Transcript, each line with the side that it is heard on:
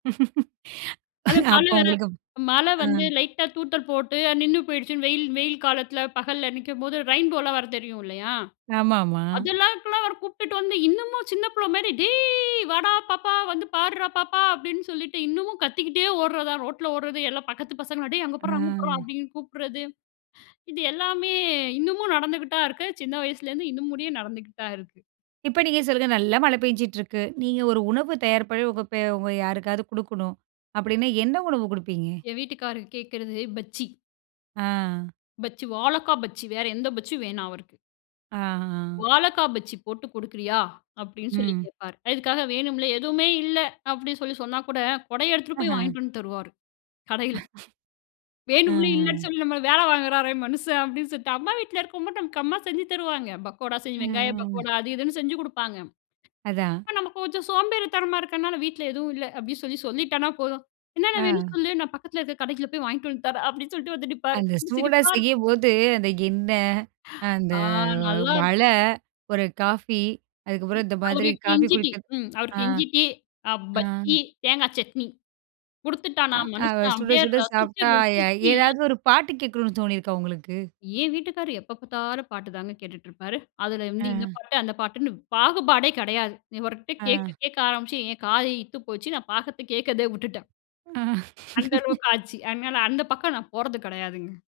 left: அது மழ
right: அப்ப
left: வர,
right: உங்களுக்கு
left: மழ
right: அ.
left: வந்து லைட்டா தூத்தல் போட்டு நின்னு போயிடுச்சுன்னு, வெயில் வெயில் காலத்ல பகல்ல நிக்கம்போது ரெயின்போ லாம் வரும் தெரியும் இல்லயா?
right: ஆமா ஆமா.
left: அதெல்லாம் இதுக்லாம் அவர கூப்ட்டுட்டு வந்து, இன்னமும் சின்ன புள்ள மாரி, "டேய் வாடா பாப்பா வந்து பார்றா பாப்பா". அப்டின்னு சொல்லிட்டு இன்னமும் கத்திக்கிட்டே ஓட்றதான். ரோட்ல ஓட்றது எல்லா பக்கத்து பசங்களும் டேய் அங்க பார்றா அங்க பார்றா
right: ஆ.
left: அப்டின்னு கூப்ட்றது, இது எல்லாமே இன்னமும் நடந்துக்கிட்தான் இருக்கு. சின்ன வயசுலேருந்து இன்னுமுடியே நடந்துக்கிட்டு தான் இருக்கு.
right: இப்ப நீங்க சொல்லுங்க. நல்லா மழை பேய்ஞ்சிட்டுருக்கு. நீங்க ஒரு உணவு தயார் பண்ணி உங்க பே உங்க யாருக்காவது குடுக்கணும் அப்டின்னா, என்ன உணவு குடுப்பீங்க?
left: என் வீட்டுக்காரர் கேட்கிறது பஜ்ஜி.
right: ஆ.
left: பஜ்ஜி வாழக்கா பஜ்ஜி வேற எந்த பஜ்ஜியும் வேணாம் அவருக்கு.
right: ஆ. ஆ.
left: "வாழக்கா பஜ்ஜி போட்டு குடுக்கிறியா?" அப்டின்னு சொல்லி
right: ம்.
left: கேட்பாரு. அதுக்காக வேணும்லே, எதுவுமே இல்ல. அப்டின்னு சொல்லி சொன்னா கூட, கொடைய எடுத்துட்டு போய்
right: ஆஹ.
left: வாங்கிட்டு வந்து தருவாரு கடையில.
right: அ.
left: "வேணும்லே இல்லன்னு
right: அ.
left: சொல்லி நம்மள வேல வாங்குறாரே மனுஷன்" அப்டின்னு சொல்ட்டு அம்மா வீட்ல இருக்கும்போது நமக்கு அம்மா செஞ்சு தருவாங்க. பக்கோடா செஞ்சு வெங்காயம்
right: அ.
left: பக்கோடா, அது இதுன்னு செஞ்சு குடுப்பாங்க.
right: அதான்.
left: நமக்கு கொஞ்சம் சோம்பேறித்தனமா இருக்றனால, "வீட்ல எதுவும் இல்ல."அப்டின்னு சொல்லி சொல்லிட்டனா போதும். "என்னென்ன வேணும்னு
right: ஆ.
left: சொல்லு நான் பக்கத்ல இருக்ற கடைக்கில போய் வாங்கிட்டு வந்து தர்றேன்." அப்டின்னு சொல்ட்டு வந்து நிப்பாரு.
right: அந்த சூடா
left: சிரிப்பா இருக்கும்.
right: செய்யம்போது, அந்த எண்ணெய், அந்த
left: ஆ
right: மழ,
left: நல்லாருக்கும்.
right: ஒரு காஃபி
left: இ
right: அதுக்கப்புறம் இந்த மாதிரி
left: அவருக்கு
right: காஃபி
left: இஞ்சி டீ
right: குடிக்றது
left: ம்
right: ஆ.
left: அவருக்கு இஞ்சி டீ, பஜ்ஜி, தேங்காய் சட்னி
right: ஆ
left: குடுத்துட்டானா
right: அத
left: மனுஷன்
right: சுட
left: அப்டியே,
right: சுட
left: ரசிச்சு
right: சாப்ட்டா, அ
left: ருசிச்சு
right: ஏதாவது ஒரு பாட்டு கேட்கணும்னு தோணியிருக்கா உங்களுக்கு?
left: என் வீட்டுக்காரர் எப்ப பார்த்தாலும் பாட்டு தாங்க கேட்டுட்ருப்பாரு. அதுல வந்து இந்த
right: ஆ.
left: பாட்டு அந்த பாட்டுன்ன பாகுபாடே கெடையாது. இவர்கிட்ட கேட்க
right: ஆ.
left: கேட்க ஆரம்பிச்சு என் காது இத்து போச்சு. நான் பாகத்த கேட்கிறதே விட்டுட்டேன்.
right: ஆ.
left: அந்த அளவுக்கு ஆச்சு. அதனால அந்த பக்கம் நான் போர்றது கெடையாதுங்க.